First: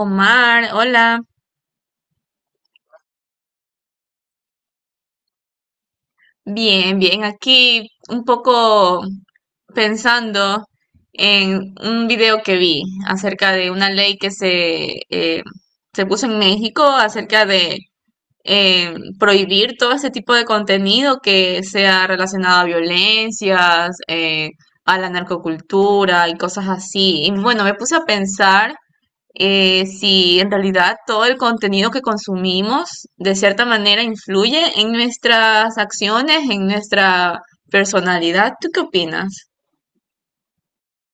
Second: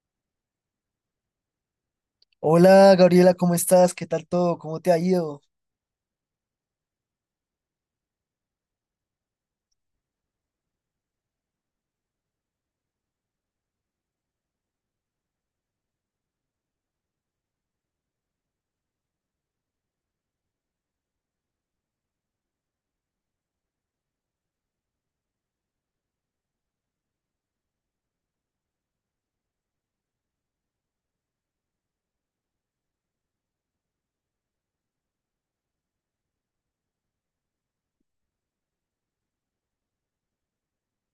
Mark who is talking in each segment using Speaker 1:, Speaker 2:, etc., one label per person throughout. Speaker 1: Omar, hola.
Speaker 2: Hola Gabriela, ¿cómo estás? ¿Qué tal todo? ¿Cómo te ha ido?
Speaker 1: Bien, bien. Aquí un poco pensando en un video que vi acerca de una ley que se puso en México acerca de eh, prohibir todo este tipo de contenido que sea relacionado a violencias, a la narcocultura y cosas así. Y bueno, me puse a pensar. Si en realidad todo el contenido que consumimos de cierta manera influye en nuestras acciones, en nuestra personalidad. ¿Tú qué opinas?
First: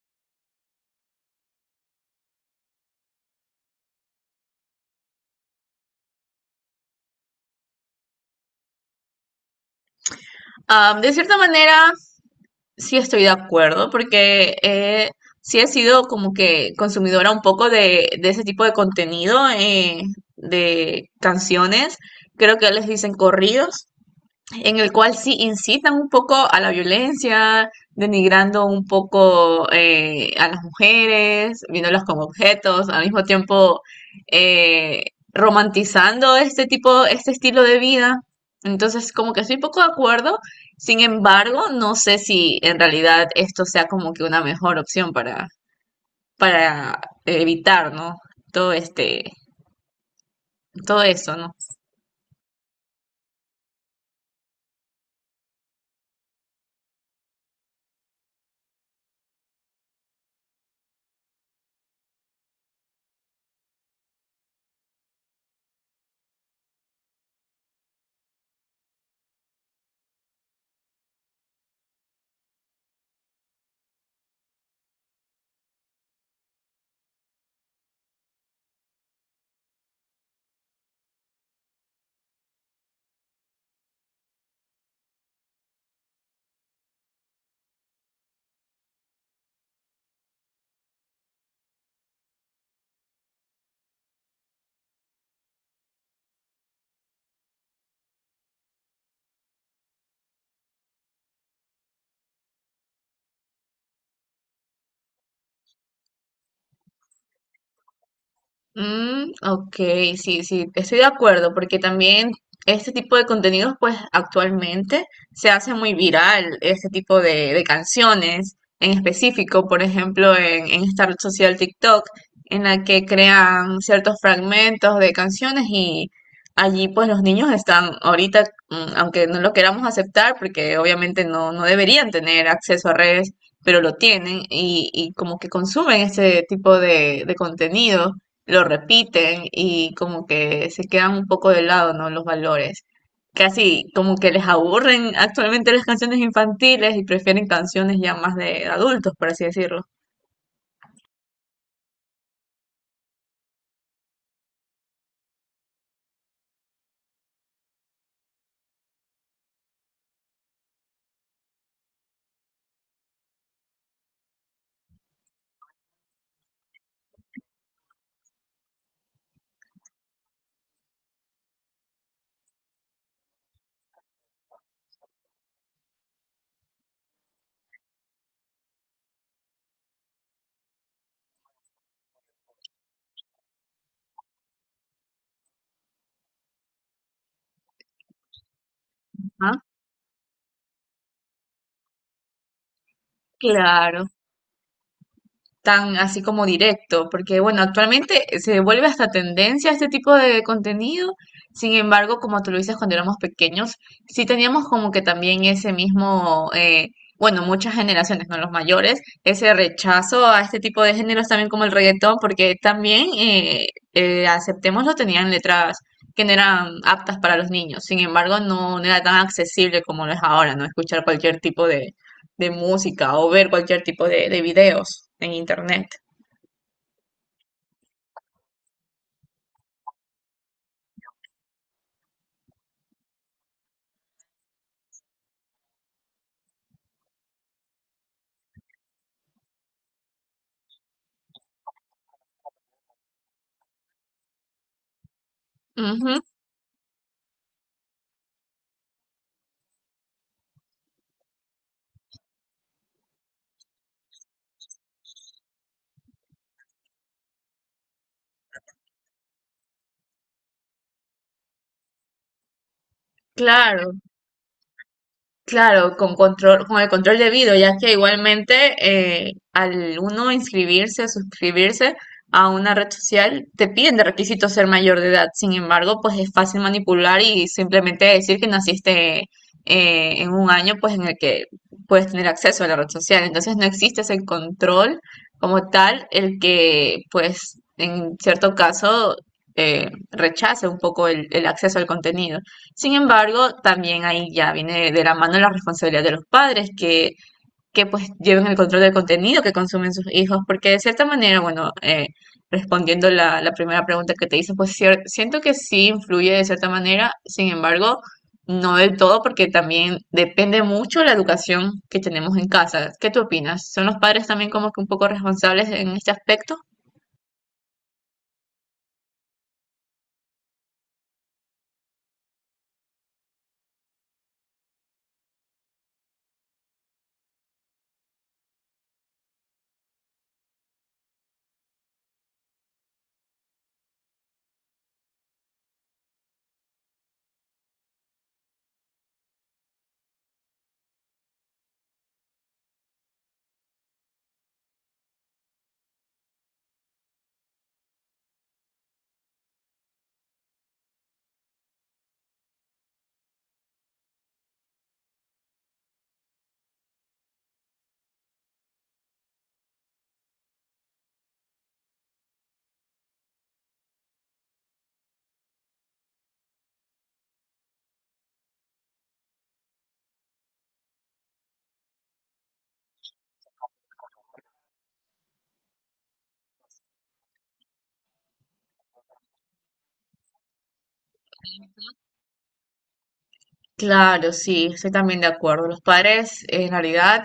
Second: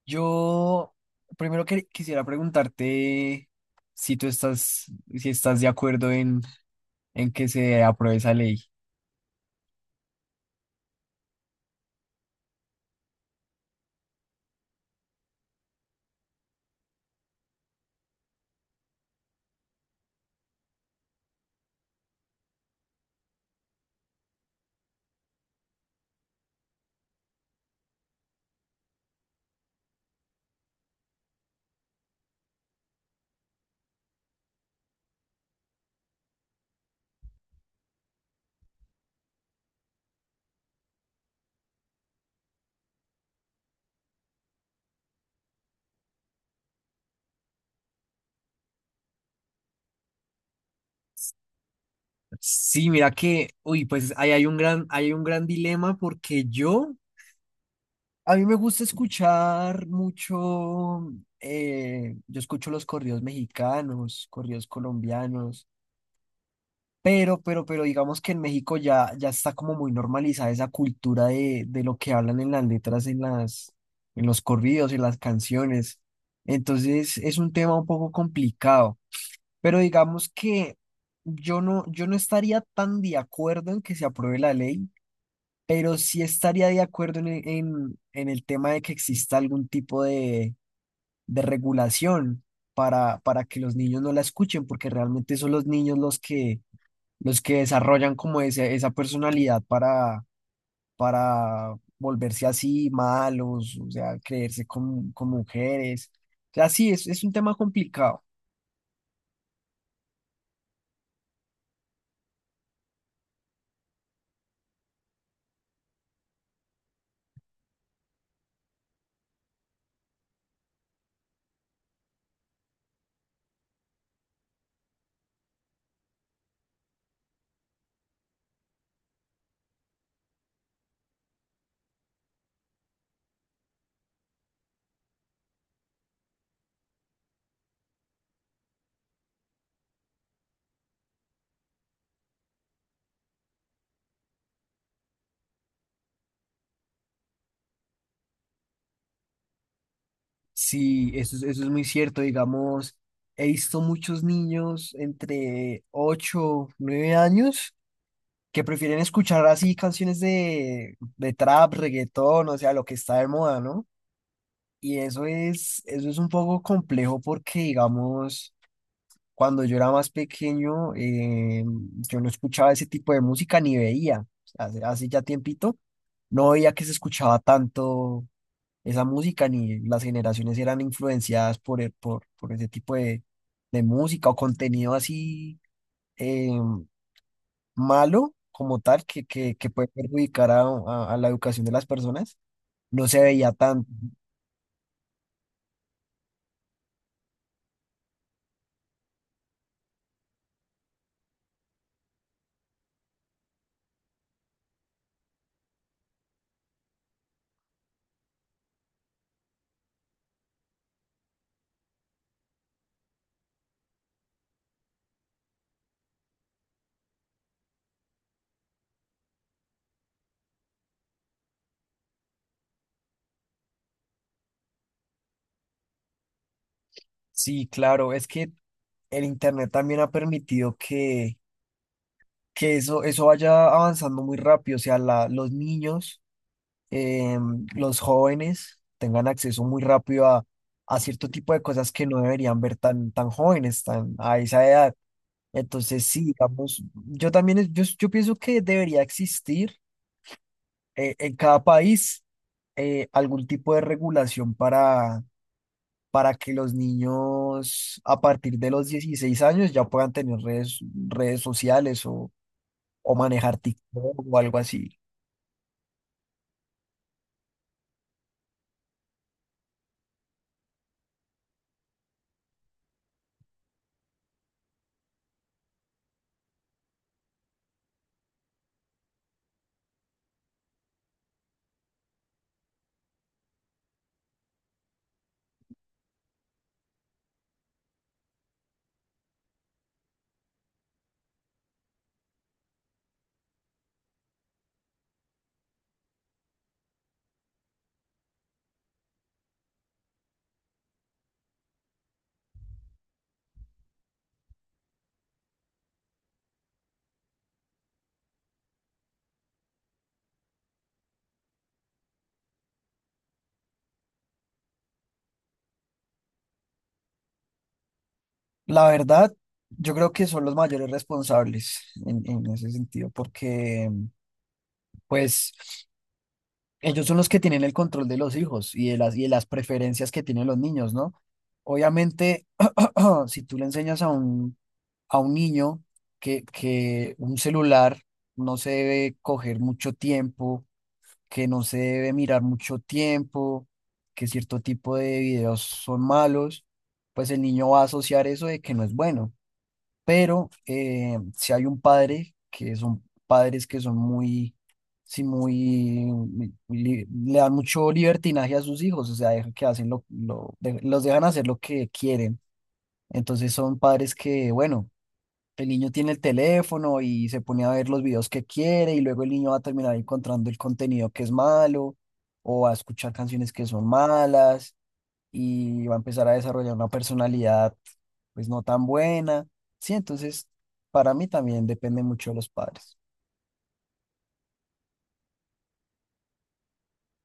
Speaker 2: Yo primero quisiera preguntarte si tú estás, si estás de acuerdo en que se apruebe esa ley.
Speaker 1: Ah, de cierta manera, sí estoy de acuerdo porque sí he sido como que consumidora un poco de ese tipo de contenido, de canciones. Creo que les dicen corridos, en el cual sí incitan un poco a la violencia, denigrando un poco a las mujeres, viéndolas como objetos, al mismo tiempo eh, romantizando este estilo de vida. Entonces, como que estoy un poco de acuerdo, sin embargo, no sé si en realidad esto sea como que una mejor opción para evitar, ¿no? Todo este, Todo eso, ¿no?
Speaker 2: Sí, mira que, uy, pues ahí hay hay un gran dilema porque a mí me gusta escuchar mucho, yo escucho los corridos mexicanos, corridos colombianos. Pero digamos que en México ya está como muy normalizada esa cultura de lo que hablan en las letras, en los corridos, en las canciones. Entonces es un tema un poco complicado. Pero digamos que yo no estaría tan de acuerdo en que se apruebe la ley, pero sí estaría de acuerdo en el tema de que exista algún tipo de regulación para que los niños no la escuchen, porque realmente son los niños los que desarrollan como esa personalidad para volverse así malos, o sea, creerse con mujeres. O sea, sí, es un tema complicado.
Speaker 1: Mm, ok, sí, sí, estoy de acuerdo, porque también este tipo de contenidos, pues actualmente se hace muy viral, este tipo de canciones en específico, por ejemplo, en esta red social TikTok, en la que crean ciertos fragmentos de canciones y allí pues los niños están ahorita, aunque no lo queramos aceptar, porque obviamente no, no deberían tener acceso a redes, pero lo tienen y como que consumen este tipo de contenido lo repiten y como que se quedan un poco de lado, ¿no? Los valores. Casi como que les aburren actualmente las canciones infantiles y prefieren canciones ya más de adultos, por así decirlo.
Speaker 2: Sí, eso es muy cierto. Digamos, he visto muchos niños entre 8 o 9 años que prefieren escuchar así canciones de trap, reggaetón, o sea, lo que está de moda, ¿no? Y eso es un poco complejo porque, digamos, cuando yo era más pequeño, yo no escuchaba ese tipo de música ni veía. Hace ya tiempito, no veía que se escuchaba tanto esa música, ni las generaciones eran influenciadas por ese tipo de música o contenido así eh, malo como tal,
Speaker 1: Ajá,
Speaker 2: que puede perjudicar a la educación de las personas. No se veía tanto.
Speaker 1: claro. Tan así como directo, porque bueno, actualmente se vuelve hasta tendencia este tipo de contenido, sin embargo, como tú lo dices cuando éramos pequeños, sí teníamos como que también ese mismo, bueno, muchas generaciones, no los mayores, ese rechazo a este tipo de géneros también como el reggaetón, porque también, aceptémoslo, tenían letras que no eran aptas para los niños, sin embargo, no, no era tan accesible como lo es ahora, ¿no? Escuchar cualquier tipo de música o ver cualquier tipo de videos en internet.
Speaker 2: Sí, claro, es que el Internet también ha permitido que eso vaya avanzando muy rápido, o sea, los niños, los jóvenes tengan acceso muy rápido a cierto tipo de cosas que no deberían ver tan jóvenes, tan a esa edad. Entonces,
Speaker 1: Ujú,
Speaker 2: sí, digamos, yo también, yo pienso que debería existir en cada país algún tipo de regulación para que los niños a partir de los 16 años ya puedan tener redes, redes sociales o manejar
Speaker 1: claro.
Speaker 2: TikTok o algo así.
Speaker 1: Claro, con el control debido, ya que igualmente al uno inscribirse o suscribirse a una red social, te piden de requisito ser mayor de edad. Sin embargo, pues es fácil manipular y simplemente decir que naciste en un año pues en el que puedes tener acceso a la red social. Entonces no existe ese control como tal, el que pues en cierto caso rechace un poco el acceso al contenido. Sin embargo, también ahí ya viene de la mano la responsabilidad de los padres que pues lleven el control del contenido que consumen sus hijos, porque de cierta manera, bueno, respondiendo la primera pregunta que te hice, pues siento que sí influye de cierta manera, sin embargo, no del todo, porque también depende mucho la educación que tenemos en casa. ¿Qué tú opinas? ¿Son los padres también como que un poco responsables en este aspecto?
Speaker 2: La verdad, yo creo que son los mayores responsables en ese sentido, porque pues ellos son los que tienen el control de los hijos y de y de las preferencias que tienen los niños, ¿no? Obviamente, si tú le enseñas a un niño que un celular no se debe coger mucho tiempo, que no se debe mirar mucho tiempo, que cierto tipo de videos son malos, pues el niño va a asociar eso de que no es bueno, pero si hay un padre que son padres que son muy, sí, le dan mucho libertinaje a sus hijos, o sea, dejan que hacen los dejan hacer lo que quieren. Entonces son padres que, bueno, el niño tiene el teléfono y se pone a ver los videos que quiere y luego el niño va a terminar encontrando el contenido que es malo o a escuchar canciones que son malas y va a empezar a desarrollar una personalidad pues no tan buena. Sí, entonces para mí también depende mucho de los padres.
Speaker 1: Claro, sí, estoy también de acuerdo. Los padres, en realidad,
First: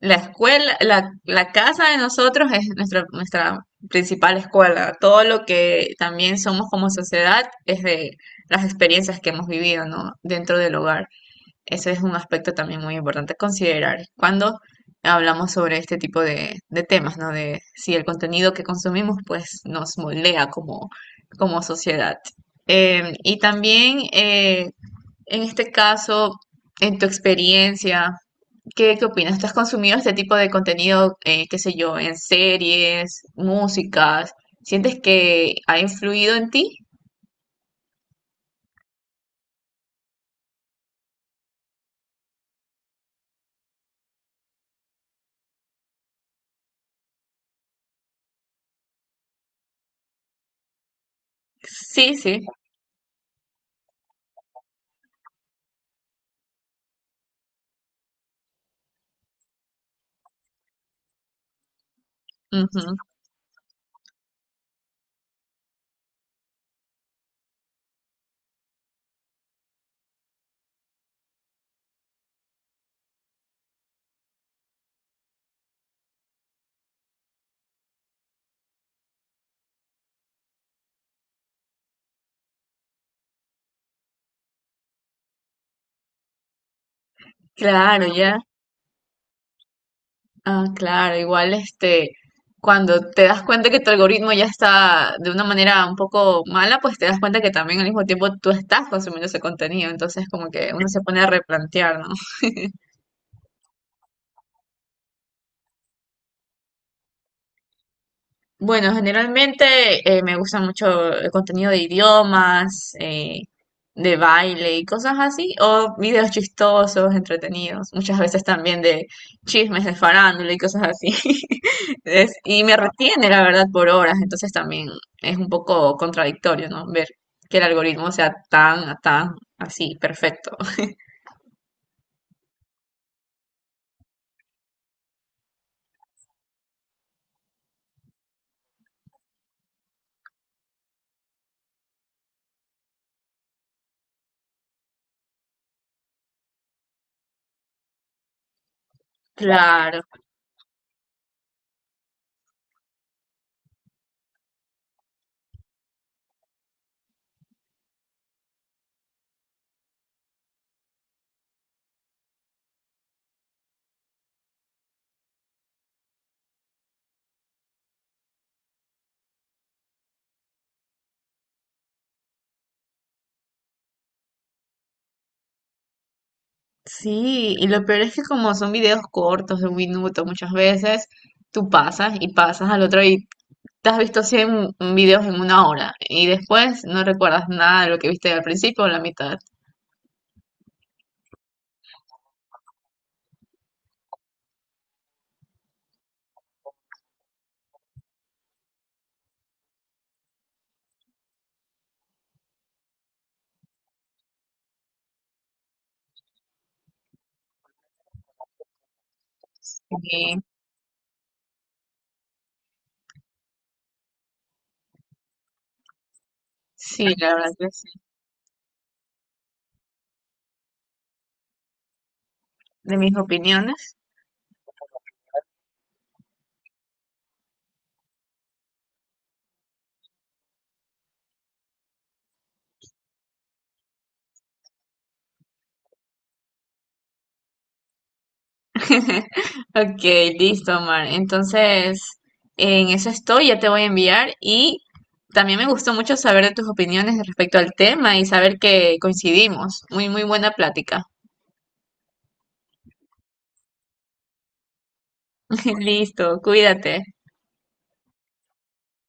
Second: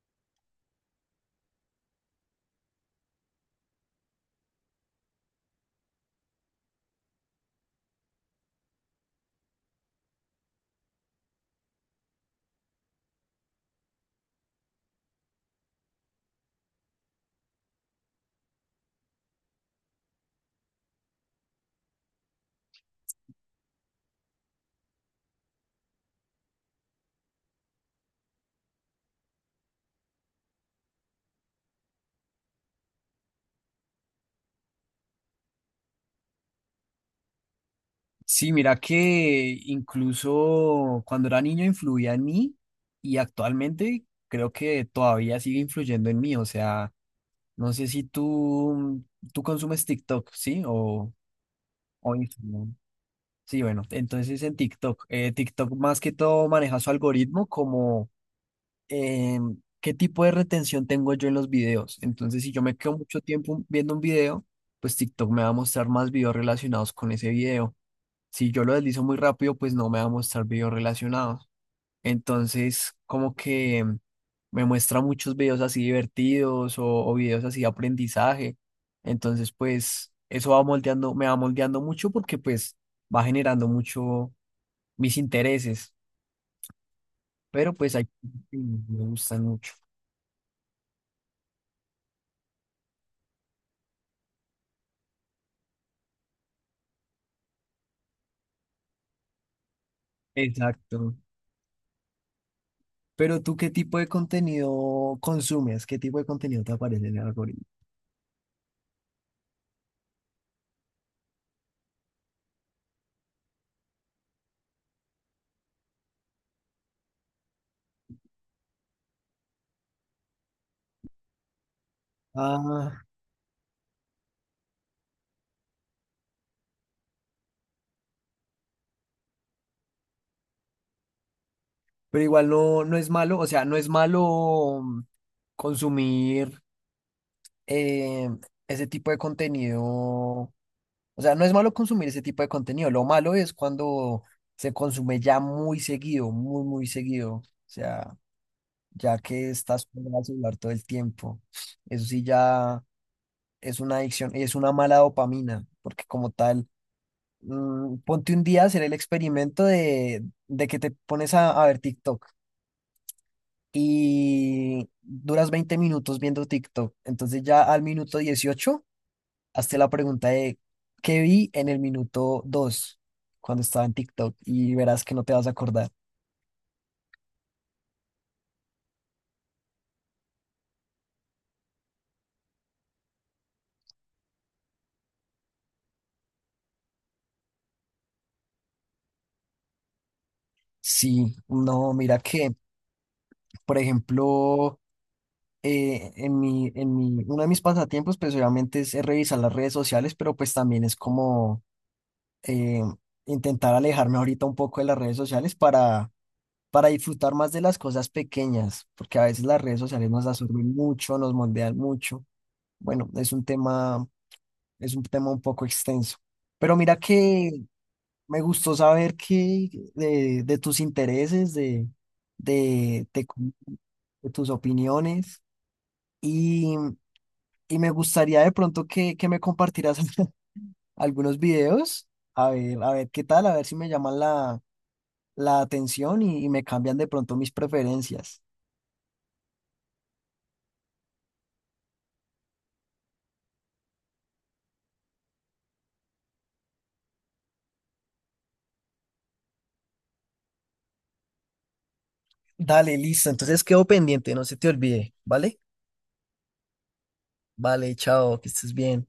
Speaker 1: la escuela, la casa de nosotros es nuestra principal escuela. Todo lo que también somos como sociedad es de las experiencias que hemos vivido, ¿no? Dentro del hogar. Ese es un aspecto también muy importante a considerar cuando hablamos sobre este tipo de temas, ¿no? De si el contenido que consumimos, pues, nos moldea como sociedad. Y también, en este caso, en tu experiencia, ¿qué opinas? ¿Tú has consumido este tipo de contenido, qué sé yo, en series, músicas? ¿Sientes que ha influido en ti?
Speaker 2: Sí, mira que incluso cuando era niño influía en mí y actualmente creo que todavía sigue influyendo en mí. O sea, no sé si tú consumes TikTok, ¿sí? O
Speaker 1: Sí, sí.
Speaker 2: Instagram. Sí, bueno, entonces en TikTok, TikTok más que todo maneja su algoritmo como eh, qué tipo de retención tengo yo en los videos. Entonces, si yo me quedo
Speaker 1: Ujú.
Speaker 2: mucho tiempo viendo un video, pues TikTok me va a mostrar más videos relacionados con ese video. Si yo lo deslizo muy rápido, pues no me va a mostrar videos relacionados. Entonces, como que me muestra muchos videos así divertidos o videos así de aprendizaje. Entonces, pues eso va moldeando, me va moldeando mucho porque pues va generando mucho mis intereses, pero pues hay
Speaker 1: Claro,
Speaker 2: que
Speaker 1: ya.
Speaker 2: me gustan mucho.
Speaker 1: Ah, claro, igual cuando te das cuenta que tu algoritmo ya está de una manera un poco mala, pues te das cuenta que también al mismo tiempo tú estás consumiendo ese contenido, entonces como que uno se
Speaker 2: Exacto.
Speaker 1: pone a replantear, ¿no?
Speaker 2: Pero tú, ¿qué tipo de contenido consumes? ¿Qué tipo de contenido te aparece en el algoritmo?
Speaker 1: Bueno, generalmente me gusta mucho el contenido de idiomas, de baile y cosas así, o videos chistosos, entretenidos, muchas veces también de chismes de farándula y cosas así. Y me
Speaker 2: Ah,
Speaker 1: retiene, la verdad, por horas, entonces también es un poco contradictorio, ¿no? Ver que el algoritmo sea tan, tan así, perfecto.
Speaker 2: pero igual no, no es malo, o sea, no es malo, mm, consumir eh, ese tipo de contenido. O sea, no es malo consumir ese tipo de contenido. Lo malo es cuando se consume ya muy seguido, muy seguido. O sea, ya que estás
Speaker 1: Claro,
Speaker 2: con el celular todo el tiempo. Eso sí ya es una adicción, es una mala dopamina, porque como tal, mm, ponte un día a hacer el experimento de que te pones a ver TikTok y duras 20 minutos viendo TikTok. Entonces ya al minuto 18 hazte la pregunta de ¿qué vi en el minuto 2 cuando estaba en TikTok? Y verás que no te vas a acordar.
Speaker 1: sí, y lo peor es que como son videos cortos de 1 minuto muchas veces, tú pasas y pasas al otro. Te has visto 100 videos en 1 hora y después no recuerdas nada de lo que viste al principio o la mitad.
Speaker 2: Sí, no, mira que, por ejemplo, en uno de mis pasatiempos, pues obviamente es revisar las redes sociales, pero pues también es como eh, intentar alejarme ahorita un poco de las redes sociales para disfrutar más de las cosas pequeñas, porque a veces las redes sociales nos
Speaker 1: Sí,
Speaker 2: absorben mucho, nos moldean mucho. Bueno, es un tema un poco extenso. Pero mira
Speaker 1: sí, la verdad
Speaker 2: que
Speaker 1: que sí,
Speaker 2: me gustó saber que de tus intereses,
Speaker 1: de
Speaker 2: de,
Speaker 1: mis
Speaker 2: de cu-
Speaker 1: opiniones.
Speaker 2: de tus opiniones, y, y me gustaría de pronto que me compartieras algunos videos. A ver qué tal, a ver si me llaman la atención y me cambian de pronto mis preferencias.
Speaker 1: Ok, listo, Omar. Entonces, en eso estoy, ya te voy a enviar y también me gustó mucho saber de tus opiniones respecto al tema y saber que coincidimos. Muy, muy buena plática.
Speaker 2: Dale, listo. Entonces quedo pendiente, no se te olvide, ¿vale?
Speaker 1: Listo, cuídate.
Speaker 2: Vale, chao, que estés bien.